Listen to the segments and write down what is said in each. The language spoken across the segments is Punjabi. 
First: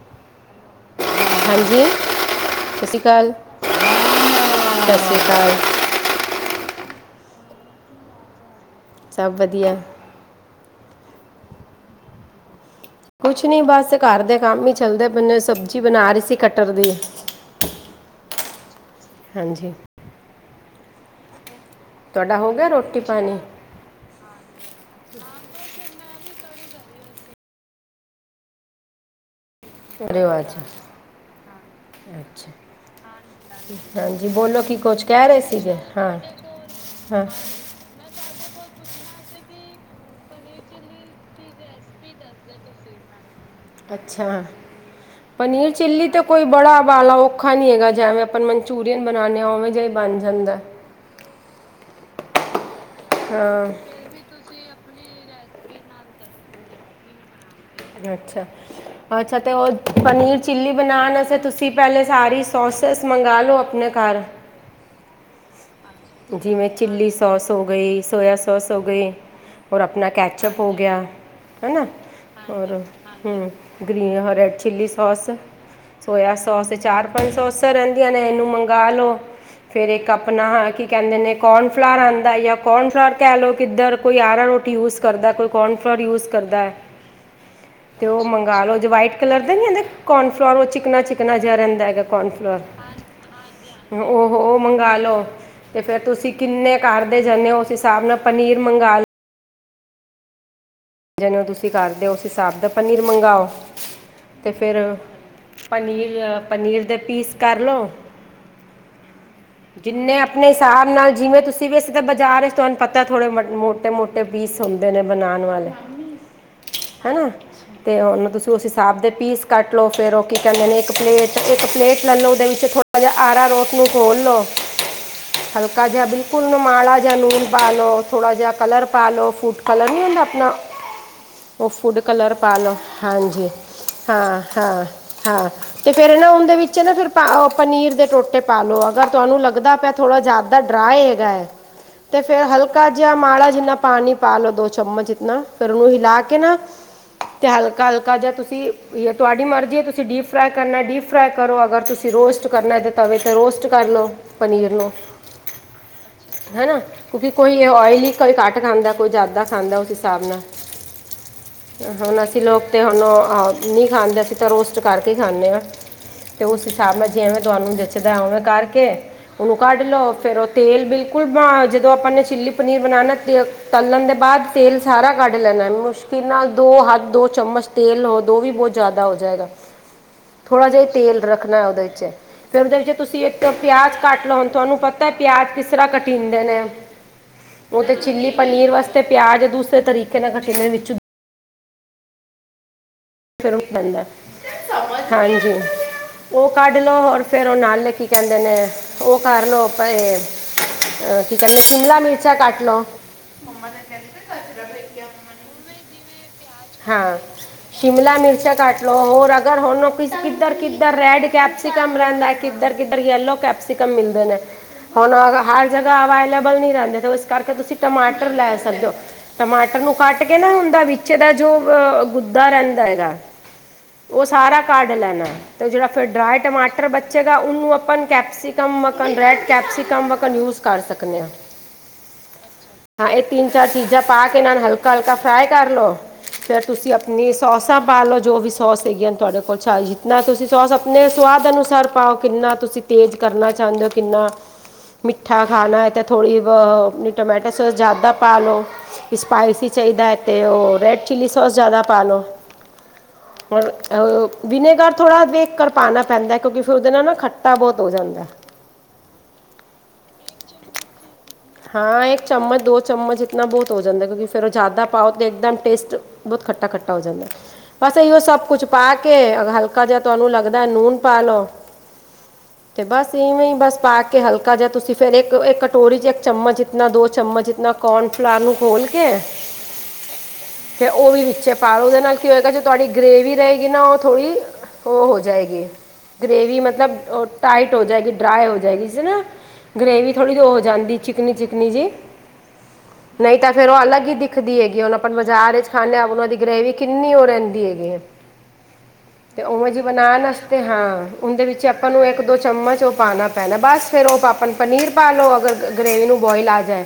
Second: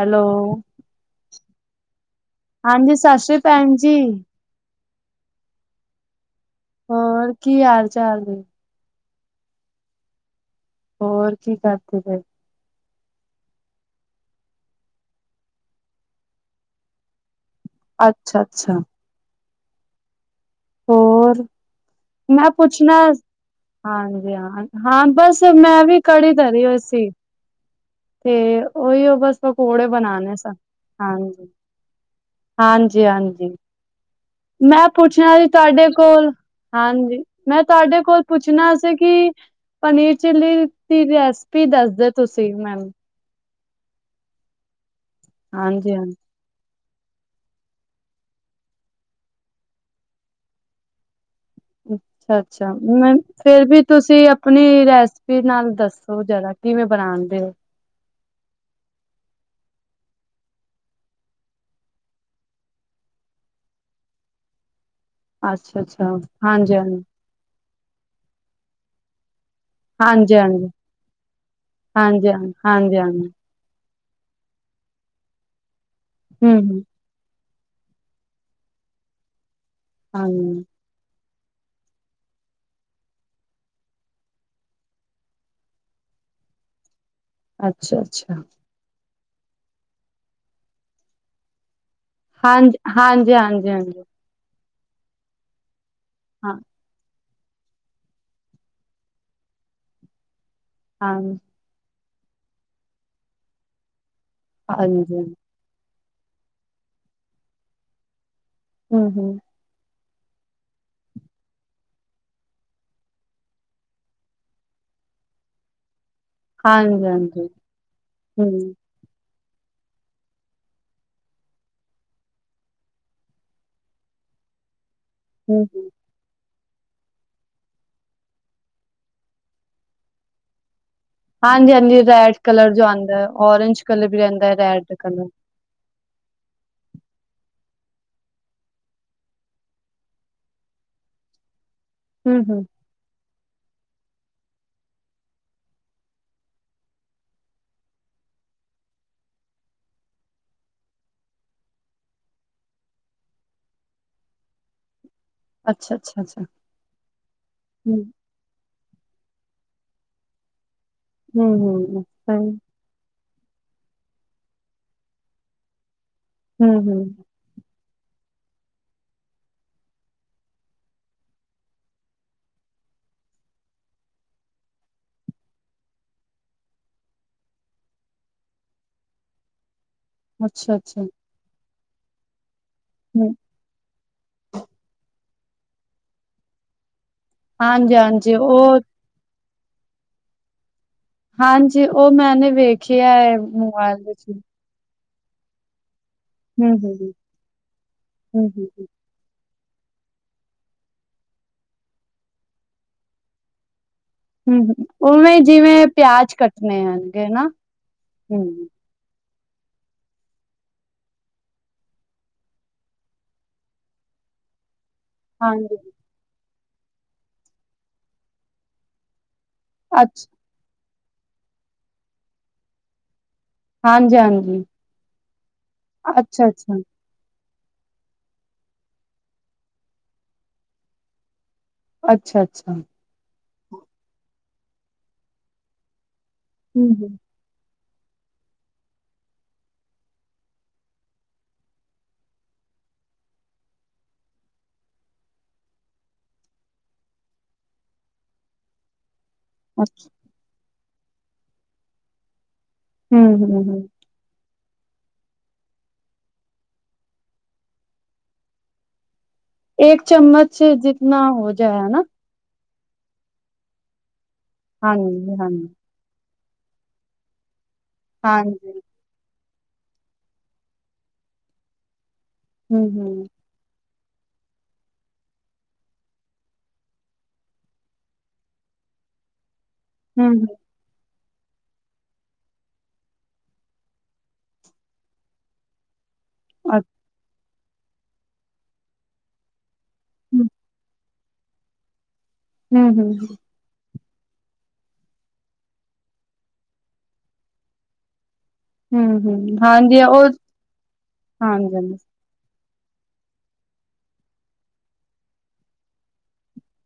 ਹੈਲੋ। ਹਾਂਜੀ ਸਤਿ ਹਾਂਜੀ ਸਸ ਸ਼੍ਰੀ ਪੈਨਜੀ। ਸਸ ਸ੍ਰੀ ਕਾਲ। ਹੋਰ ਕੀ ਹਾਲ ਚਾਲ ਏ? ਸਭ ਵਧੀਐ। ਹੋਰ ਕੀ ਕਰਦੇ ਪਏ? ਕੁਛ ਨੀ ਬਸ ਘਰ ਦੇ ਕੰਮ ਈ ਚੱਲਦੇ ਪੇ ਨੇ। ਸਬਜ਼ੀ ਬਨਾ ਰੀ ਸੀ ਕਟਰ ਦੀ। ਅੱਛਾ-ਅੱਛਾ। ਹਾਂਜੀ। ਹੋਰ? ਤੁਹਾਡਾ ਮੈਂ ਹੋ ਗਿਆ ਪੁੱਛਨਾ ਰੋਟੀ ਪਾਣੀ ਹਾਂਜੀ, ਹਾਂ ਹਾਂ ਬਸ ਮੈਂ ਵੀ ਕੜੀ ਧਰੀ ਹੋਈ ਸੀ। ਤੇ ਓਈਯੋ ਬਸ। ਪਕੌੜੇ ਬਣਾਣੇ ਸਨ, ਆਵਾਜ਼ ਹਾਂਜੀ। ਹਾਂਜੀ-ਹਾਂਜੀ ਬੋਲੋ ਕੀ ਮੈਂ ਕੁਛ ਕਹਿ ਪੁੱਛਣਾ ਰਹੇ ਸੀ ਸੀਗੇ ਤੁਹਾਡੇ ਹਾਂ ਕੋਲ ਹਾਂਜੀ ਹਾਂ ਮੈਂ ਤੁਹਾਡੇ ਕੋਲ ਪੁੱਛਣਾ ਸੀ ਕਿ ਪਨੀਰ ਚਿੱਲੀ ਦੀ ਰੈਸਪੀ ਦੱਸਦੇ ਤੁਸੀਂ ਮੈਨੂੰ ਅੱਛਾ ਪਨੀਰ ਚਿੱਲੀ ਹਾਂਜੀ-ਹਾਂਜੀ। ਤਾਂ ਕੋਈ ਬੜਾਬਾਲਾ ਔਖਾ ਨੀ ਹੈਗਾ ਜਿਵੇਂ ਆਪਾਂ ਮਨਚੂਰੀਅਨ ਬਣਾਉਂਦੇ ਹਾਂ ਉਵੇਂ ਜਿਹਾ ਹੀ ਬਣ ਜਾਂਦਾ। ਅੱਛਾ ਅੱਛਾ ਫਿਰ ਹਾਂ ਵੀ ਤੁਸੀ ਤੁਸੀਂ ਆਪਣੀ ਰੈਸਪੀ ਨਾਲ ਦੱਸੋ ਜ਼ਰਾ ਕਿਵੇਂ ਬਣਾਉਣਦੇ ਹੋ। ਅੱਛਾ, ਅੱਛਾ ਅਤੇ ਉਹ ਪਨੀਰ ਚਿੱਲੀ ਬਣਾਉਣ ਅਸਤੇ ਤੁਸੀਂ ਪਹਿਲੇ ਸਾਰੀ ਸੋਸ ਸ ਮੰਗਾ ਲਓ ਆਪਣੇ ਘਰ ਅੱਛਾ-ਅੱਛਾ। ਜਿਵੇਂ ਹਾਂਜੀ-ਹਾਂਜੀ, ਚਿੱਲੀ ਸੌਸ ਹੋ ਗਈ ਸੋਇਆ ਸੌਸ ਹੋ ਗਈ। ਔਰ ਆਪਣਾ ਕੈਚਅਪ ਹਾਂਜੀ-ਹਾਂਜੀ, ਹੋ ਗਿਆ ਹੈ ਨਾ ਹਾਂਜੀ-ਹਾਂਜੀ, ਔਰ ਹਾਂਜੀ-ਹਾਂਜੀ। ਹਮ green red chilli sauce soya sauce ਹੂੰ-ਹੂੰ, ਚਾਰ ਪੰਜ ਸੌਸਾਂ ਰਹਿੰਦੀਆਂ ਨੇ ਇਹਨੂੰ ਮੰਗ ਲੋ ਫੇਰ ਇੱਕ ਹਾਂਜੀ ਆਪਣਾ ਕਿ ਕਹਿੰਦੇ ਨੇ ਕੋਨਫਲਰ ਆਉਂਦਾ ਜਾਂ ਕੋਨਫਲਰ ਕਹਿ ਲਓ ਕਿੱਧਰ ਕੋਈ ਅਰਾਰੋਟ ਯੂਜ ਕਰਦਾ ਕੋਈ ਕੋਨਫਲੋਰ ਯੂਜ ਕਰਦਾ ਹੈ। [inaudible] ਤੇ ਉਹ ਅੱਛਾ-ਅੱਛਾ ਮੰਗ ਲਓ ਜ ਵਾਈਟ ਕਲਰ ਦੇ ਨੀ ਕਿੰਦੇ ਕੋਨਫਲੋਰ ਉਹ ਚਿਕਨਾ ਚਿਕਨਾ ਜਿਹਾ ਰਹਿੰਦਾ ਹੈਗਾ। ਕੌਰਨਫਲਾਰ ਹਾਂਜੀ ਹਾਂਜੀ ਹਾਂਜੀ ਹਾਂਜੀ। ਉਹ ਉਹ ਮੰਗਵਾ ਲਓ ਤੇ ਫੇਰ ਤੁਸੀਂ ਹਾਂ, ਕਿੰਨੇ ਘਰਦੇ ਜਾਨੇ ਹੋ ਉਸ ਹਿਸਾਬ ਨਾਲ ਪਨੀਰ ਮੰਗਾ ਲਓ। ਹਾਂ, ਜਦੋਂ ਤੁਸੀਂ ਕਰਦੇ ਉਸ ਹਿਸਾਬ ਦਾ ਪਨੀਰ ਮੰਗਵਾਓ ਅਤੇ ਫਿਰ ਹਾਂਜੀ ਪਨੀਰ ਲਿਆ ਪਨੀਰ ਦੇ ਪੀਸ ਕਰ ਲਉ। ਹੂੰ-ਹੂੰ। ਜਿੰਨੇ ਆਪਣੇ ਹਿਸਾਬ ਨਾਲ ਜਿਵੇਂ ਤੁਸੀਂ ਵੇਸੇ ਤੇ ਬਾਜ਼ਾਰ ਵਿੱਚ ਤੁਹਾਨੂੰ ਪਤਾ ਥੋੜੇ ਮੋਟੇ-ਮੋ ਟੇ ਪੀਸ ਹੁੰਦੇ ਨੇ ਬਣਾਉਣ ਵਾਲੇ। ਹਨਾ ਹਾਂਜੀ-ਹਾਂਜੀ, ਤੇ ਉਹਨੂੰ ਤੁਸੀਂ ਉਸ ਹੂੰ। ਹਿਸਾਬ ਦੇ ਪੀਸ ਕੱਟ ਲਉ ਫਿਰ ਉਹ ਕੀ ਕਹਿੰਦੇ ਨੇ ਇੱਕ ਪਲੇਟ ਇੱਕ ਪਲੇਟ ਲੈ ਲਉ ਉਹਦੇ ਵਿੱਚ ਥੋੜ੍ਹਾ ਜਿਹਾ ਆਰਾ ਰੋਟ ਨੂੰ ਘੋਲ ਲਉ। [inaudible] ਹਲਕਾ ਜਿਹਾ ਬੀ ਫੁੱਲ ਮਾਲਾ ਲੂਣ ਪਾ ਲਓ ਥੋੜਾ ਜਿਹਾ ਕਲਰ ਪਾ ਲਓ ਫੂਡ ਕਲਰ ਨਹੀਂ ਹੁੰਦਾ ਆਪਣਾ ਉਹ ਫੂਡ ਹਾਂਜੀ-ਹਾਂਜੀ ਕਲਰ ਰੈਡ ਪਾ ਲਓ ਜੋ ਆਂਦਾ ਹਾਂਜੀ ਔਰਂਜ ਕਲਰ ਵੀ ਹਾਂ ਰਹਿੰਦਾ ਹਾਂ ਰੈਡ ਕਲਰ। ਹਾਂ। ਤੇ ਫਿਰ ਨਾ ਹੁਣ ਜੇ ਵਿੱਚ ਨਾ ਫਿਰ ਪਾ ਪਨੀਰ ਦੇ ਟੋਟੇ ਪਾ ਲਓ ਅਗਰ ਤੁਹਾਨੂੰ ਲੱਗਦਾ ਪਿਆ। ਥੋੜਾ ਜਿਆਦਾ ਡਰਾਏ ਹੈਗਾ ਹੈ। [inaudible] ਤੇ ਫਿਰ ਹਲਕਾ ਜਿਹਾ ਮਾੜਾ ਜਿੰਨਾ ਪਾਣੀ ਪਾ ਲੋੋ ਦੋ ਚਮਚ ਜਿਤਨਾ ਫਿਰ ਉਹਨੂੰ ਹਿਲਾ ਕੇ ਨਾ [inaudible] ਤੇ ਹਲਕਾ ਹਲਕਾ ਜਿਹਾ ਤੁਸੀਂ ਤੁਹਾਡੀ ਮਰਜ਼ੀ ਹੈ ਤੁਸੀਂ ਡੀਪ ਫਰਾਈ ਕਰਨਾ ਡੀਪ ਫਰਾਈ ਕਰੋ ਅਗਰ ਤੁਸੀਂ, ਰੋਸਟ ਕਰਨਾ ਤੇ ਤਵੇ ਤੇ ਰੋਸਟ ਕਰ ਲੋ ਪਨੀਰ ਨੂੰ ਅੱਛਾ-ਅੱਛਾ, ਅੱਛਾ ਅੱਛਾ ਅੱਛਾ ਹਨਾ ਕਿਉਂਕਿ ਕੋਈ ਹੂੰ, ਆਇਲੀ ਕੋਈ ਘੱਟ ਖਾਂਦਾ ਕੋਈ ਜ਼ਿਆਦਾ ਖਾਂਦਾ ਉਸ ਹਿਸਾਬ ਨਾਲ ਹੂੰ-ਹੂੰ, ਹੁਣ ਅਸੀਂ ਸਹੀ ਲੋਕ ਤੇ ਹੁਣ ਨਹੀਂ ਖਾਂਦੇ ਅਸੀਂ ਤਾਂ ਰੋਸਟ ਕਰਕੇ ਹੀ ਖਾਂਦੇ ਹਾਂ ਤੇ ਉਸ ਹਿਸਾਬ ਹੂੰ-ਹੂੰ, ਨਾਲ ਜਿਵੇਂ ਤੁਹਾਨੂੰ ਜੱਚਦਾ ਉਵੇਂ ਕਰਕੇ ਉਹ ਕੱਢ ਲਓ ਫਿਰ ਉਹ ਤੇਲ ਬਿਲਕੁਲ ਜਦੋਂ ਆਪਾਂ ਨੇ ਚਿੱਲੀ ਪਨੀਰ ਬਣਾਉਣਾ ਤੇ ਤਲਣ ਦੇ ਬਾਅਦ ਤੇਲ ਸਾਰਾ ਕੱਢ ਲੈਣਾ, ਮੁਸ਼ਕਿਲ ਨਾਲ ਦੋ ਹੱਥ ਦੋ ਚਮਚ ਤੇਲ ਹੋ ਦੋ ਵੀ ਬਹੁਤ ਜ਼ਿਆਦਾ ਹੋ ਜਾਏਗਾ [inaudible] ਥੋੜਾ ਜਿਹਾ ਅੱਛਾ-ਅੱਛਾ। ਤੇਲ ਰੱਖਣਾ ਉਹਦੇ ਵਿੱਚ, ਫੇਰ ਉਹਦੇ ਵਿੱਚ ਤੁਸੀਂ ਹੂੰ, ਇੱਕ ਪਿਆਜ ਕੱਟ ਲਓੁ, ਤੁਹਾਨੂੰ ਪਤਾ ਪਿਆਜ ਕਿਸ ਤਰ੍ਹਾਂ ਕਟੀਂਦੇ ਨੇ ਉਹ ਤੇ ਚਿੱਲੀ ਹਾਂਜੀ-ਹਾਂਜੀ ਪਨੀਰ ਉਹ ਵਾਸਤੇ ਪਿਆਜ ਦੂਸਰੇ ਤਰੀਕੇ ਨਾਲ ਕਟੀਨੇ ਵਿੱਚ ਹਾਂਜੀ, ਉਹ ਮੈਂ ਨੇ ਵੇਖ ਖਿਆ ਹੈ। ਫ਼ਰਕ ਮੋਬਾਇਲ ਪੈਂਦਾ ਬਦਾ ਵਿੱਚ ਹਾਂਜੀ, ਤੈਨੂੰ ਸਮਝ ਨਹੀਂ ਆਂਦਾ ਪਿਆ ਉਹ ਕੱਢ ਹੂੰ-ਹੂੰ, ਲਓ, ਹੂੰ-ਹੂੰ-ਹੂੰ, ਹੋਰ ਫੇਰ ਉਹ ਨਾਲ ਲਿਖੀ ਕੇਂਹੇਂਦੇ ਹੂੰ ਨੇ? ਹੂੰ, ਹੂੰ, ਉਹ ਕਰ ਲਵੋ ਪਏ ਕੀ ਕਹਿੰਦੇ ਸਿ਼ਮਲਾ ਮਿਰਚਾਂ ਕਟ ਲੋ ਮੰਮਾ ਦਾ ਕਹਿੰਦੇ ਹਮ, ਉਵੇਂ ਜਿਵੇਂ ਪਿਆਜ ਕੱਟ ਹਾਂ, ਸ਼ਿਮਲਾ ਮਿਰਚ ਕਟ ਹੋਰ ਅਗਰ ਹੁਣ ਕਿੱਧਰ ਕਿੱਧਰ ਰੈਡ ਕੈਪਸੀਿਕਮ ਰਹਿੰਦਾ ਕਿੱਧਰ ਕਿਧਰ ਯਲੋ ਕੈਪਸ ਤੇ ਕਮ ਮਿਲਦੇ ਨੇ ਹੁਣ ਹਰ ਹਾਂਜੀ ਜਗ੍ਹਾ ਅਵੇਲੇਬਲ ਨ ਰਹਿੰਦੇ, ਉਸ ਕਰਕੇ ਤੁਸੀਂ ਟਮਾਟਰ ਲੈ ਸਕਦੇ ਹੋ, ਟਮਾ ਇਹਨੂੰ ਕੱਟ ਅੱਛ ਕੇ ਨਾ ਓਹਦਾ ਵਿਚ ਦਾ ਜੋ ਗੁੱਦਾ ਰਹਿੰਦਾ ਹੈਗਾ ਉਹ ਸਾਰਾ ਹਾਂਜੀ-ਹਾਂਜੀ ਕਢ ਲੈਣਾ ਤੇ ਜਿਹੜਾ ਫਿਰ ਡਰਾਏ ਅੱਛਾ-ਅੱਛਾ, ਟਮਾਟਰ ਬੱਚਾ ਗਾ ਉਹਨੂੰ ਅਪਾ ਕੈਪਸੀਕਮ ਵਾਕਣ ਰੈਡ ਕੈਪਸੀਕਮ੍ਹ ਵਾਕਣ ਯੂਜ ਕਰ ਸਕਦੇ ਹਾਂ। ਅੱਛਾ ਅੱਛਾ ਹਾਂ, ਇਹ ਤਿੰਨ ਚਾਰ ਚੀਜ਼ਾਂ ਪਾ ਕੇ ਇਹਨਾਂ ਨੂੰ ਹਲਕਾ -ਹਲਕਾ ਫਰਾਈ ਕਰ ਲਉ, ਫੇਰ ਤੁਸੀਂ ਹੂੰ-ਹੂੰ, ਆਪਣੀ ਸੋਸਾਂ ਪਾ ਲਓ, ਜੋ ਵੀ ਸੋਸ ਹੈਗੀਆਂ ਨੇ ਤੁਹਾਡੇ ਕੋਲ, ਜਿੱਨਾ ਤੁਸੀਂ ਸੋਸ ਆਪਣੇ ਸਵਾਦ ਅਨੁਸਾਰ ਪਾਓ ਕਿੰਨਾ ਤੁਸੀਂ ਤੇਜ਼ ਕਰਨਾ ਚਾਹੁੰਦੇ ਹੋ, ਕਿੰਨਾ ਮਿੱਠਾ ਖਾਣਾ ਹੈ ਤਾਂ ਥੋੜ੍ਹੀ ਟਮਾਟੋ ਸੋਸ ਜ਼ਿਆਦਾ ਪਾ ਲਓ ਸਪਾਈਸੀ ਅੱਛਾ, ਚਾਹੀਦਾ ਹੈ, ਅਤੇ ਉਹ ਰੈੱਡ ਚਿੱਲੀ ਸੌਸ ਜ਼ਿਆਦਾ ਪਾ ਲਉ। ਹੂੰ-ਹੂੰ-ਹੂੰ [unintelligible] ਵਿਨੇਗਰ ਥੋੜ੍ਹਾ ਵੇਖ ਕਰ ਪਾਉਣਾ ਪੈਂਦਾ, ਕਿਉਂਕਿ ਫਿਰ ਉਹਦੇ ਨਾਲ ਨਾ ਖੱਟਾ ਬਹੁਤ ਹੋ ਜਾਂਦਾ। ਇੱਕ ਚਮਚ ਜਿੱਤਨਾ ਹੋ ਜਾਏ ਹਨਾ। ਹਾਂ, ਇੱਕ ਚਮਚ ਦੋ ਚਮਚ ਇਤਨਾ ਬਹੁਤ ਹੋ ਜਾਂਦਾ, ਕਿਉਂਕਿ ਫਿਰ ਉਹ ਜ਼ਿਆਦਾ ਪਾਓ ਤੇ ਇੱਕਦਮ ਹਾਂਜੀ-ਹਾਂਜੀ, ਟੇਸਟ ਬਹੁਤ ਖੱਟਾ ਖੱਟਾ ਹੋ ਜਾਂਦਾ, ਬਸ ਇਓ ਸਭ ਕੁੱਛ ਹਾਂਜੀ ਪਾ ਕੇ ਹਲਕਾ ਜਹਾ ਤੁਹਾਨੂੰ ਲੱਗਦਾ ਨੂਨ ਪਾ ਲੋ, ਤੇ ਬਸ ਹੂੰ-ਹੂੰ-ਹੂੰ-ਹੂੰ, ਇਵੇਂ ਹੀ ਬਸ ਪਾ ਕੇ ਹਲਕਾ ਜਿਹਾ ਤੁਸੀਂ ਫੇਰ ਇਕ ਇੱਕ ਕਟੋਰੀ ਚ ਚਮਚ ਇਤਨਾ ਦੋ ਚਮਚ ਇਤਨਾ ਕੋਨਫਲਾਰ ਨੂੰ ਖੋਲ ਕੇ [unintelligible] ਫਿਰ ਉਹ ਵੀ ਵਿੱਚੇ ਪਾ ਲੋ ਉਹਦੇ ਨਾਲ ਕੀ ਹੋਏਗਾ ਤੁਹਾਡੀ ਗ੍ਰੇਵੀ ਰਹੇਗੀ ਨਾ ਉਹ ਥੋੜ੍ਹੀ ਉਹ ਹੋ ਜਾਏਗੀ। ਗਰੇਵੀ ਮਤਲਬ ਉਹ ਟਾਈਟ ਹੋ ਜਾਏਗੀ, ਡਰਾਏ ਹੋ ਜਾਏਗੀ, ਇਸਨਾ ਗਰੇੇਵੀ ਥੋੜ੍ਹੀ ਜ ਹੋ ਜਾਂਦੀ ਚਿਕ ਚਿਕਨੀ ਚਿਕਨੀ ਜੀ। [unintelligible] ਫੇਰਉਹ ਅਲੱਗ ਹੀ ਦਿਖਦੀ ਹੈਗੀ, ਉਹੁਣ ਆਪਾਂ ਬਾਜ਼ਾਰ ਚ ਖਾਂਦੇ ਹਾਂ ਉਹਨਾਂ ਦੀ ਗ੍ਰਰੇਵੀ ਕਿੰਨੀ ਉਹ ਰਹਿੰਦੀ ਹੈਗੀ ਹੈ। [inaudible] ਤੇ ਹੂੰ-ਹੂੰ, ਉਵੇਂ ਜਿਹੀ ਹਾਂਜੀ ਬਣਾਉਣ ਉਹ ਵਾਸਤੇ ਹਾਂ, ਉਹਦੇ ਵਿੱਚ ਆਪਾਂ ਹਾਂਜੀ-ਹਾਂਜੀ, ਨੂੰ ਇੱਕ ਦੋ ਚਮਚ ਉਹ ਪਾਣਾ ਪੈਣਾ ਬਸ ਫਿਰ ਉਹ ਆਪ ਪਨੀਰ ਪਾ ਲਓ, ਅਗਰ ਗ੍ਰਰੇਵੀ ਨੂੰ ਬੋਇਲ ਆ ਜਾਏ।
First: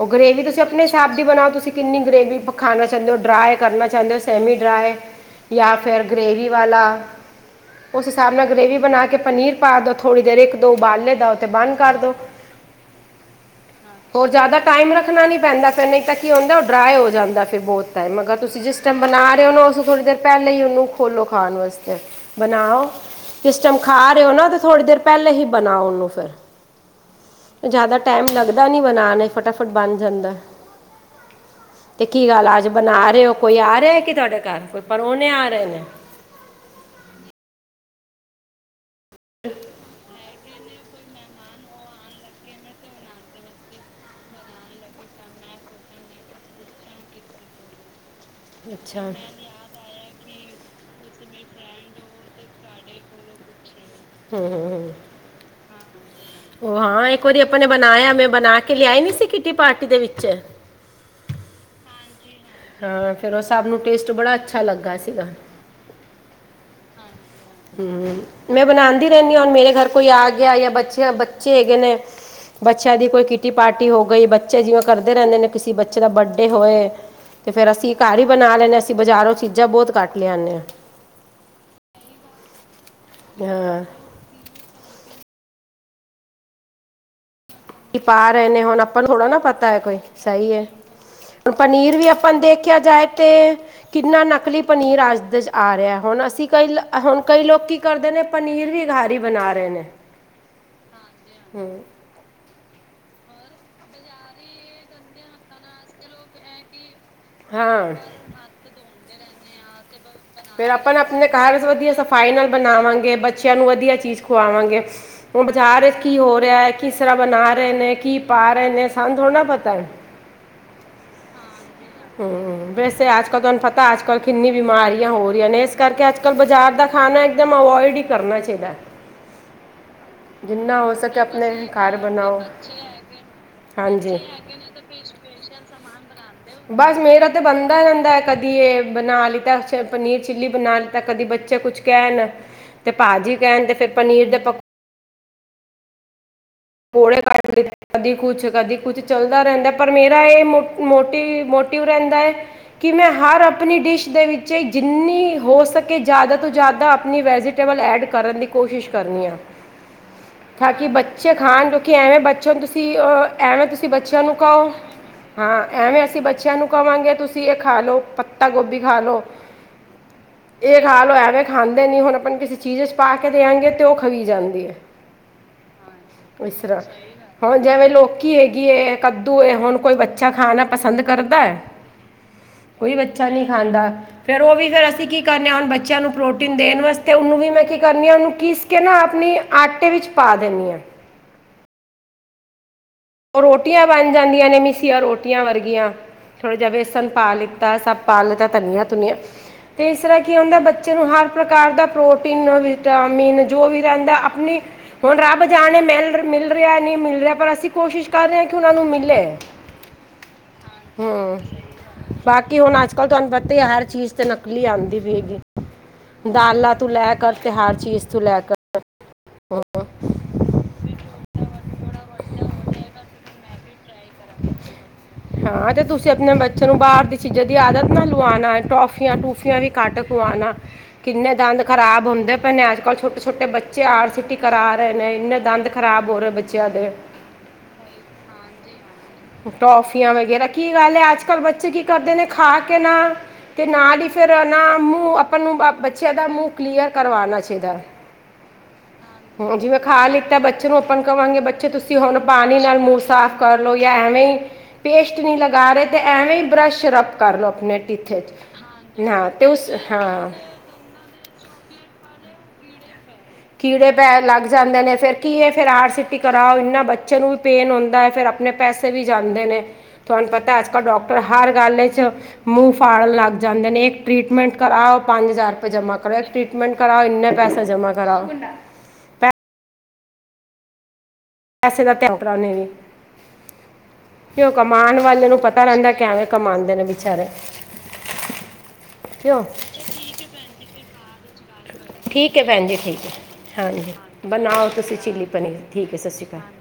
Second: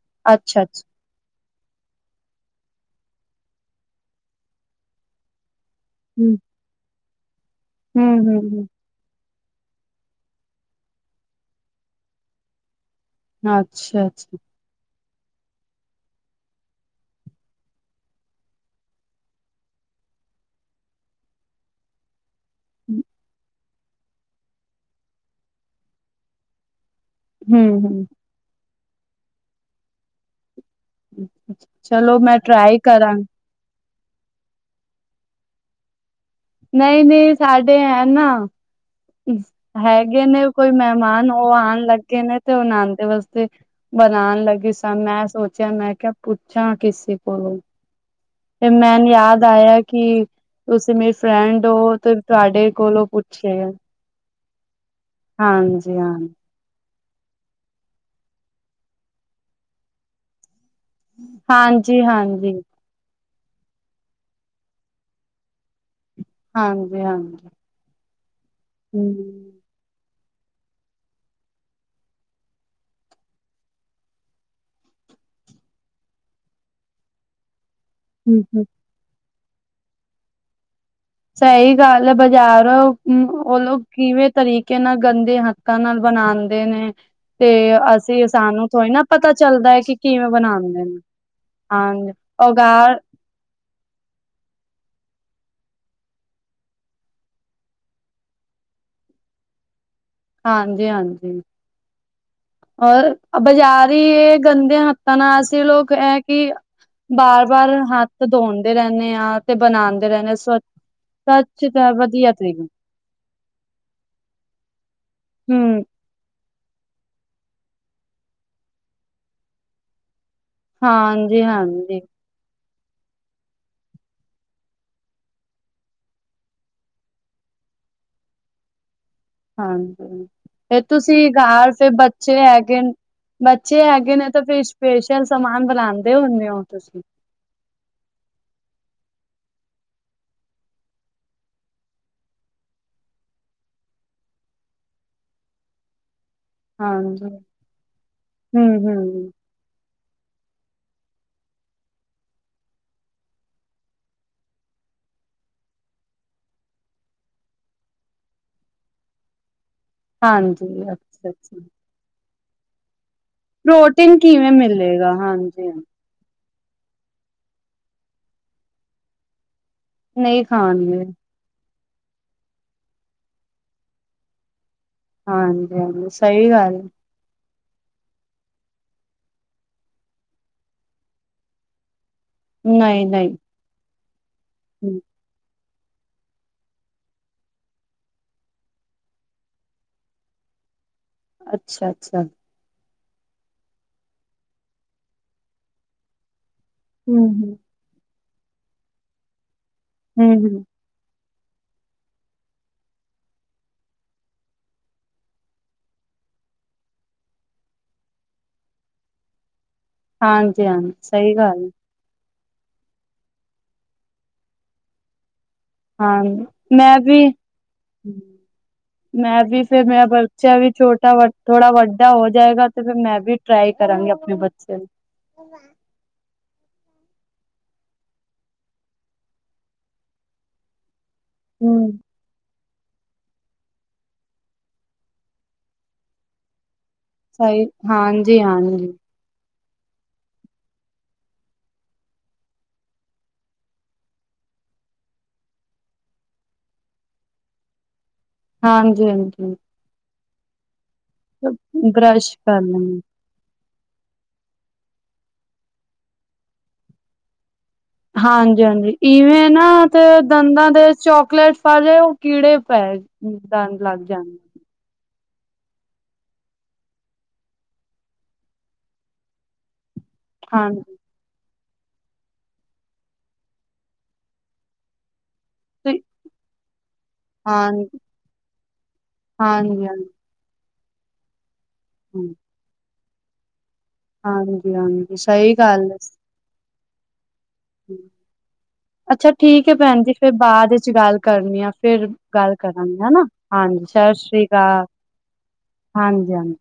ਉਹ ਗਰੇਵੀ ਤੁਸੀਂ ਅੱਛਾ-ਅੱਛਾ, ਆਪਣੇ ਤੇ ਆਪ ਜੇ ਬਣਾਓ ਤੁਸੀਂ ਕਿੰਨੀ ਗ੍ਰੇਵੀ ਖਾਣਾ ਚਾਹੁੰਦੇ ਹੋ? ਡਰਾਏ ਕਰਨਾ ਚਾਹੁੰਦੇ ਹੋ ਸੈਮੀ ਡਰਾਏ ਜਾਂ ਫਿਰ ਹੂੰ, ਗਰੇੇਵੀ ਵਾਲਾ ਉਸ ਹਿਸਾਬ ਨਾਲ ਹੂੰ-ਹੂੰ-ਹੂੰ, ਗ੍ਰੇਵੀ ਬਣਾ ਕੇ ਪਨੀਰ ਪਾ ਦੋ, ਥੋੜ੍ਹੀ ਦੇਰ ਇੱਕ ਦੋ ਉਬਾਲੇ ਦਓ ਤੇ ਬੰਦ ਕਰ ਦੋ। ਅੱਛਾ ਹੋਰ ਅੱਛਾ ਜ਼ਿਆਦਾ ਟਾਈਮ ਰੱਖਣਾ ਨੀ ਪੈਂਦਾ, ਫਿਰ ਨਹੀਂ ਤਾਂ ਕੀ ਹੁੰਦਾ ਉਹ ਡਰਾਏ ਹੋ ਜਾਂਦਾ, ਫੇਰਬਹੁਤ ਟਾਇਮ ਅਗਰ ਤੁਸੀਂ ਜਿਸ ਜੇ ਬਣਾ ਰਹੇ ਹੋ ਉਹਨੂੰ ਉਸ ਥੋੜ੍ਹੀ ਦੇਰ ਪਹਿਲੇ ਹੀ ਨੂੰ ਖੋਲੋ ਖਾਣ ਵਾਸਤੇ ਬਣਾਓ ਜਿਸ ਟੈਮ ਖਾ ਰਹੇ ਹੋ ਨਾ ਤੇ ਥੋੜੀ ਦੇਰ ਪਹਿਲੇ ਹੀ ਬਣਾਓ ਉਹਨੂੰ ਫਿਰ ਹੂੰ ਜਾਦਾ ਹੂੰ ਟੈਮ ਲੱਗਦਾ ਨੀ ਬਣਾਨ ਵਿਚ ਫਟਾਫਟ ਬਣ ਜਾਂਦਾ ਤੇ ਚਲੋ ਕੀ ਮੈਂ ਗੱਲ ਅੱਜ ਟਰਾਈ ਬਣਾ ਕਰਾਂਗੀ ਰਹੇ ਔ ਕੋਈ ਆ ਰਿਹਾ ਕੀ ਤੁਹਾਡੇ ਘਰ ਕੋਈ ਪਰੋਣੇ ਆ ਰਹੇ ਨੇ ਨਹੀਂ ਜੀ ਸਾਡੇ ਹੈਨਾ ਹੈਗੇ ਨੇ ਕੋਈ ਮਹਿਮਾਨ ਉਹ ਆਉਣ ਲੱਗੇ ਨੇ ਤੇ ਉਨਾਂ ਦੇ ਵਾਸਤੇ ਬਣਾਉਣ ਲੱਗੀ ਸਾਂ ਮੈਂ ਸੋਚਿਆ ਮੈਂ ਕਿਹਾ ਪੁੱਛਾਂ ਕਿਸੇ ਕੋਲੋਂ ਤੇ ਅੱਛਾ ਮੈਨੂੰ ਹੂੰ ਯਾਦ ਆਇਆ ਕਿ ਤੁਸੀਂ ਮੇਰੀ ਫਰੈਂਡ ਹੋ ਤੇ ਤੁਹਾਡੇ ਕੋਲੋਂ ਪੁੱਛੇਗਾ [unintelligible] ਹਾਂਜੀ ਹਾਂ ਉਹ ਹਾਂ ਇੱਕ ਵਾਰੀ ਆਪਾਂ ਨੇ ਬਣਾਇਆ ਮੈਂ ਬਣਾ ਕੇ ਲਿਆਈ ਨੀ ਸੀ ਕਿ ਕਿਟੀ ਪਾਰਟੀ ਦੇ ਵਿੱਚ ਹਾਂਜੀ ਹਾਂਜੀ ਹਾਂ ਫਿਰ ਉਹ ਸਭ ਨੂੰ ਟੇਸਟ ਬੜਾ ਅੱਛਾ ਲੱਗਾ ਸੀਗਾ ਹਾਂਜੀ ਹਾਂਜੀ ਹੂੰ ਮੈਂ ਹੂੰ ਬਣਾਉਂਦੀ ਰਹਿੰਦੀ ਹਾਂ ਹੁਣ ਮੇਰੇ ਘਰ ਕੋਈ ਆ ਗਿਆ ਜਾਂ ਬੱਚੇ ਬੱਚੇ ਹੈਗੇ ਨੇ ਬੱਚਿਆਂ ਦੀ ਕੋਈ ਕਿਟੀ ਪਾਰਟੀ ਹੋ ਗਈ ਬੱਚੇ ਜਿਵੇਂ ਕਰਦੇ ਰਹਿੰਦੇ ਨੇ ਕਿਸੇ ਬੱਚੇ ਦਾ ਬਰਡੇ ਹੋਏ ਤੇ ਫੇਰ ਅਸੀ ਘਰ ਹੀ ਬਣਾ ਹੂੰ ਲੈਂਦੇ ਹਾਂ ਅਸੀਂ ਬਾਜ਼ਾਰੋਂ ਚੀਜ਼ਾਂ ਬਹੁਤ ਘਟ ਲਿਆਦੇ ਆ ਸਹੀ ਗੱਲ ਹੈ ਬਜ਼ਾਰ ਉਨੂੰ ਹਾਂ ਕਿਵੇਂ ਤਰੀਕੇ ਕੇ ਨਾ ਗੰਦੇ ਹੱਥਾਂ ਨਾਲ ਬਣਾਉਂਦੇ ਨੇ ਤੇ ਕੀ ਅਸੀਂ ਪਾ ਰਹੇ ਨੇ ਸਾਨੂੰ ਹੁਣ ਥੋੜ੍ਹੀ ਆਪਾਂ ਨੂੰ ਥੋੜਾ ਨਾ ਪਤਾ ਚੱਲਦਾ ਹੈ ਕਿ ਕੋਈ ਕਿਵੇਂ ਸਈ ਏ ਬਣਾਉਂਦੇ ਨੇ ਹੁਣ ਪਨੀਰ ਵੀ ਹਾਂਜੀ ਆਪਾਂ ਨੂੰ ਦੇਖਿਆ ਉਗਾਰ ਜਾਏ ਤੇ ਕਿੰਨਾ ਨਕਲੀ ਪਨੀਰ ਅੱਜ ਦੇ ਚ ਆ ਰਿਹਾ ਹੁਣ ਅਸੀਂ ਕਈ ਹੁਣ ਕਈ ਲੋਕ ਕਰਦੇ ਨੇ ਪਨੀਰ ਵੀ ਘਰ ਈ ਬਣਾ ਰਹੇ ਨੇ ਹਾਂਜੀ ਹਾਂਜੀ ਹੂੰ ਔਰ ਬਾਜ਼ਾਰੀ ਇਹ ਗੰਦੇ ਹੱਥਾਂ ਨਾਲ ਅਸੀ ਲੋਕ ਏ ਕਿ ਬਾਰ ਬਾਰ ਹਾਂ ਹੱਥ ਧੋਨਦੇ ਰਹਿੰਦੇ ਆ ਤੇ ਬਣਾਉਂਦੇ ਰਹਿੰਦੇ ਫਿਰ ਆਪਾਂ ਆਪਣੇ ਘਰ ਵਿੱਚ ਸਵੱਛ ਵਧੀਆ ਸਫਾਈ ਨਾਲ ਤਰੀਕੇ ਬਣਾਵਾਂਗੇ ਬੱਚਿਆਂ ਨੂੰ ਵਧੀਆ ਚੀਜ਼ ਖਵਾਵਾਂਗੇ ਹੁਣ ਹਮ ਬਾਜ਼ਾਰ ਕੀ ਹੋ ਰਿਹਾ ਹੈ ਕਿਸ ਤਰ੍ਹਾਂ ਬਣਾ ਰਹੇ ਨੇ ਕੀ ਪਾ ਰਹੇ ਨੇ ਸਾਨੂੰ ਥੋੜਾ ਨਾ ਪਤਾ ਹੈ ਹਾਂਜੀ ਹਾਂਜੀ ਹੂੰ ਵੈਸੇ ਅੱਜ ਕੱਲ ਤੁਹਾਨੂੰ ਪਤਾ ਅੱਜ ਕੱਲ੍ਹ ਕਿੰਨੀ ਬਿਮਾਰੀਆਂ ਹੋ ਰਹੀਆਂ ਨੇ ਇਸ ਕਰਕੇ ਅੱਜ ਅੱਜ ਕੱਲ੍ਹ ਬਾਜ਼ਾਰ ਦਾ ਖਾਣਾ ਇੱਕਦਮ ਅਵੋਇਡ ਈ ਕਰਨਾ ਚਾਹੀਦਾ ਹਾਂਜੀ ਫਿਰ ਜਿੰਨਾ ਹੋ ਸਕੇ ਤੁਸੀਂ ਆਪਣੇ ਘਰ ਫਿਰ ਬੱਚੇ ਬਣਾਓ ਹੈਗੇ ਬੱਚੇ ਹੈਗੇ ਨੇ ਤਾਂ ਫੇਰ ਸਪੈਸ਼ਲ ਸਮਾਨ ਬਣਾਉਣ ਬਸ ਮੇਰਾ ਤੇ ਬਣਦਾ ਰਹਿੰਦਾ ਕਦੀ ਇਹ ਬਣਾ ਲਿੱਤਾ ਪਨੀਰ ਚਿੱਲੀ ਬਣਾ ਲਿੱਤਾ ਕਦੀ ਬੱਚੇ ਕੁਛ ਕਹਿਣ ਤੇ ਭਾਜੀ ਕਹਿਣ ਤੇ ਫਰ ਪਨੀਰ ਦੇ ਪਕੋ ਪਕੋੜੇ ਹਾਂਜੀ ਕੱਢ ਲਿਤੇ ਕਦੀ ਕੁਛ ਹਮ ਕਦੀ ਕੁੱਛ ਹਮ ਚੱਲਦਾ ਰਹਿੰਦਾ ਪਰ ਮੇਰਾ ਇਹ ਮੋ ਮੋਟਿਵ ਮੋਟਿਵ ਰਹਿੰਦਾ ਏ ਕਿ ਮੈਂ ਹਰ ਆਪਣੀ ਡਿਸ਼ ਦੇ ਵਿੱਚ ਜਿੰਨੀ ਹੋ ਸਕੇ ਜ਼ਿਆਦਾ ਤੋਂ ਜ਼ਿਆਦਾ ਆਪਣੀ ਵੈਜਟ ਕੇਵਲ ਐਡ ਕਰਨ ਦੀ ਕੋਸ਼ਿਸ਼ ਕਰਨੀ ਆਂ ਹਾਂਜੀ ਅੱਛਾ ਅੱਛਾ ਖਾਣ ਦੋ ਕਿ ਐਵੇਂ ਬੱਚੋ ਨੂੰ ਤੁਸੀਂ ਐਵੇਂ ਤੁਸੀਂ ਪ੍ਰੋਟੀਨ ਬੱਚਿਆਂ ਨੂੰ ਕਿਵੇਂ ਕਓ, ਮਿਲੇਗਾ ਹਾਂ ਹਾਂਜੀ ਹਾਂਜੀ ਐਵੇਂ ਅਸੀਂ ਬੱਚਿਆਂ ਨੂੰ ਕਵਾਂਗੇ ਤੁਸੀਂ ਇਹ ਖਾ ਲੋ ਪੱਤਾ ਗੋਭੀ ਖਾ ਲੋ ਨਹੀਂ ਇਹ ਖਾ ਖਾਣਗੇ ਲੋ ਐਵੇਂ ਖਾਂਦੇ ਨਹੀਂ, ਹੁਣ ਆਪਾਂ ਕਿਸੇ ਚੀਜ਼ 'ਚ ਪਾ ਕੇ ਦੇਆਂਗੇ ਤੇ ਉਹ ਖਵੀ ਜਾਂਦੀ ਹੈ ਹਾਂ ਹਾਂਜੀ ਹਾਂਜੀ ਸਹੀ ਗੱਲ ਮਿਸ਼ਰਾ ਐ। ਹੁਣ ਜਿਵੇਂ ਲੋਕੀ ਹੈਗੀ ਏ, ਕੱਦੂ ਏ, ਹੁਣ ਕੋਈ ਬੱਚਾ ਖਾਣਾ ਪਸੰਦ ਕਰਦਾ ਕੋਈ ਬੱਚਾ ਨਹੀਂ ਖਾਂਦਾ ਫੇਰ ਉਹ ਵੀ ਫੇਰ ਹੂੰ, ਅਸੀਂ ਕੀ ਕਰ ਨੇ ਹੁਣ ਬੱਚਿਆਂ ਨੂੰ ਪ੍ਰੋਟੀਨ ਦੇਣ ਵਾਸਤੇ, ਉਹਨੂੰ ਵੀ ਮੈਂ ਕੀ ਕਰਨੀ ਆ ਉਹਨੂੰ ਪੀਸ ਕੇ ਨਾ ਆਪਣੀ। ਆਟੇ ਵਿੱਚ ਪਾ ਦੇਨੀ ਆ। ਅੱਛਾ! ਅੱਛਾ! ਉਹ ਰੋਟੀਆਂ ਬਣ ਜਾਂਦੀਆਂ ਨੇ ਮੀਸੀਆਂ ਰੋਟੀਆਂ ਵਰਗੀਆਂ, ਥੋੜ੍ਹਾ ਜਿਹਾ ਵੇਸਨ ਹਮ ਪਾ ਹਮ ਲਿੱਤਾ ਸਭ। ਪਾ ਲੀਤਾ ਧਨੀਆ-ਧੁਨੀਆਂ ਤੇ ਇਸ ਤਰ੍ਹਾਂ ਕੀ ਹਮ ਹੁੰਦਾ। ਹਮ ਬੱਚੇ ਨੂੰ ਹਰ ਪ੍ਰਕਾਰ ਦਾ ਪ੍ਰੋਟੀਨ ਵਿਟਾਮਿਨ ਜੋ ਵੀ ਰਹਿੰਦਾ ਆਪਣੀ। ਹੁਣ ਰੱਬ ਜਾਣੇ ਮਿਲ ਮਿਲ ਰਿਹਾ ਨਹੀਂ ਮਿਲ ਰਿਹਾ ਪਰ ਅਸੀਂ। ਕੋਸ਼ਿਸ਼ ਕਰ ਰਹੇ ਹਾਂ ਕਿ ਉਹਨਾਂ ਨੂੰ ਮਿਲੇ। ਹਾਂਜੀ! ਹਾਂਜੀ! ਸਹੀ ਹੂੰ ਗੱਲ ਬਾਕੀ ਹੁਣ ਅੱਜ ਕੱਲ੍ਹ ਤੁਹਾਨੂੰ ਪਤਾ ਹੀ ਹੈ, ਹਰ ਚੀਜ਼ ਤੇ ਨਕਲੀ ਆਉਂਦੀ ਪਈ ਗੀ। ਹਾਂ ਦਾਲਾਂ ਤੋਂ ਮੈਂ ਲੈ ਵੀ ਕਰ, ਤੇ ਹਰ ਚੀਜ਼ ਤੋਂ ਲੈ ਕਰ। ਮੈਂ ਵੀ ਫੇਰ ਮੇਰਾ ਬੱਚਾ ਵੀ ਛੋਟਾ ਥੋੜ੍ਹਾ ਵੱਡਾ ਹੋ ਜਾਏਗਾ, ਤੇ ਫਿਰ ਮੈਂ ਵੀ ਟਰਾਈ ਕਰਾਂਗੀ ਆਪ ਆਪਣੇ ਬੱਚੇ ਤੇ। ਹਾਂ! ਤੇ ਤੁਸੀਂ ਆਪਣੇ ਬੱਚਿਆਂ ਨੂੰ ਬਾਹਰ ਦੀ ਚੀਜ਼ਾਂ ਦੀ ਆਦਤ ਨਾ ਲਵਾਉਣਾ ਹੈ, ਇਹ ਟੋਫੀਆਂ ਟੂਫੀਆਂ ਵੀ ਘੱਟ। ਖਵਾਉਣਾ, ਕਿੰਨੇ ਦੰਦ ਹੂੰ ਖਰਾਬ ਹੁੰਦੇ। ਪਏ ਨੇ ਅੱਜ ਕੱਲ੍ਹ ਛੋਟੇ ਛੋਟੇ ਬੱਚੇ ਆਰ ਸੀ ਟੀ ਕਰਾ ਰਹੇ ਨੇ, ਇੰਨੇ ਦੰਦ ਖ਼ਰਾਬ ਹੋ ਰਹੇ ਬੱਚਿਆਂ ਦੇ। ਸਹੀ ਹਾਂਜੀ! ਹਾਂਜੀ! ਟੋਫੀਆਂ ਵਗੈਰਾ ਕੀ ਗੱਲ ਹੈ ਅੱਜ ਕੱਲ੍ਹ ਬੱਚੇ ਕੀ ਕਰਦੇ ਨੇ, ਖਾ ਕੇ ਨਾ। ਤੇ ਨਾਲ ਹੀ ਫਿਰ ਨਾ ਮੂੰਹ, ਆਪਾਂ ਨੂੰ ਬੱਚਿਆਂ ਦਾ ਮੂੰਹ ਕਲੀਅਰ ਕਰਵਾਣਾ ਚਾਹੀਦਾ। ਹਾਂ! ਹਾਂਜੀ! ਹਾਂਜੀ! ਹਾਂ, ਜਿਵੇਂ ਖਾ ਲਿੱਤਾ ਬੱਚੇ ਨੂੰ ਆਪਾਂ ਕਹਾਵਾਂਗੇ ਬੱਚੇ ਤੁਸੀਂ ਹੁਣ ਬਰੱਸ਼ ਪਾਣੀ ਕਰ ਨਾਲ ਮੂੰਹ ਲੈਣੀ ਸਾਫ਼। ਕਰ ਲੋ, ਜਾਂ ਐਵੇਂ ਹੀ ਪੇਸਟ ਨਹੀਂ ਲਗਾ ਰਹੇ ਤੇ ਐਵੇਂ ਹੀ ਬਰੱਸ਼ ਰਬ ਕਰ ਲੋ ਆਪਣੇ। ਟੀਥੇ 'ਚ ਹਾਂਜੀ! ਹਾਂਜੀ! ਹਾਂ ਤੇ ਇਵੇਂ ਉਸ ਨਾ ਤੇ ਹਾਂ ਦੰਦਾਂ ਦੇ ਚੋਕਲੇਟ। ਭਲੇ ਉਹ ਕੀੜੇ ਪੈ ਗਏ। ਕੀੜੇ ਪੈਣ ਲੱਗ। ਜਾਂਦੇ ਨੇ, ਫਿਰ ਕੀ ਇਹ ਫਿਰ ਆਰ ਸੀ ਟੀ ਕਰਾਓ ਇਨਾ ਬੱਚਿਆਂ ਨੂੰ ਵੀ ਪੇਨ ਹੁੰਦਾ, ਫਿਰ ਆਪਣੇ ਪੈਸੇ। ਪੈਸੇ ਵੀ ਜਾਂਦੇ ਨੇ, ਤੁਹਾਨੂੰ ਪਤਾ ਅੱਜ ਕੱਲ੍ਹ ਹਾਂਜੀ ਡਾਕਟ ਡਾਕਟਰ ਹਰ ਗੱਲ 'ਚ ਮੂੰਹ ਫਾੜਨ ਲੱਗ ਜਾਂਦੇ ਨੇ, ਇੱਕ ਟ੍ਰਰੀਟਮੈਂਟ ਕਰਾਓ ਪੰਜ ਹਜ਼ਾਰ। ਜਮਾਂ ਤੇ ਕਰਾਓ। ਇੱਕ ਟਰੀਟਮੈਂਟ ਕਰਾਓ ਇੰਨੇ ਪੈਸੇ ਜਮਾ ਕਰਾਓ। ਹਾਂਜੀ! ਹਾਂਜੀ! ਪੈਸੇ ਦਾ ਤੇ ਹਾਂਜੀ ਡਾਕਟਰਾਂ ਨੇ ਵੀ ਕਿ ਉਹ ਹਾਂਜੀ ਕਮਾਉਣ ਹਾਂਜੀ ਵਾਲੇ ਨੂੰ ਸਹੀ ਪਤਾ ਗੱਲ ਰਹਿੰਦਾ, ਹੈ ਕਿਵੇਂ ਕਮਾਉਂਦੇ ਨੇ ਵਿਚਾਰੇ। ਅੱਛਾ ਕਿਉਂ ਠੀਕ ਹੈ ਭੈਣ ਜੀ, ਫੇਰ ਬਾਅਦ ਇਚ ਗੱਲ ਕਰਨੀ ਆ। ਫਿਰ ਠੀਕ ਹੈ ਗੱਲ ਭੈਣ ਜੀ ਕਰਾਂਗੇ ਠੀਕ ਹੈ ਹੈਨਾ ਹਾਂਜੀ ਸਤਿ ਸ੍ਰੀ ਬਣਾਓ ਅਕਾਲ ਤੁਸੀਂ ਚਿੱਲੀ ਪਨੀਰ ਠੀਕ ਹੈ ਸਤਿ ਸ਼੍ਰੀ ਹਾਂਜੀ ਅਕਾਲ ਹਾਂਜੀ।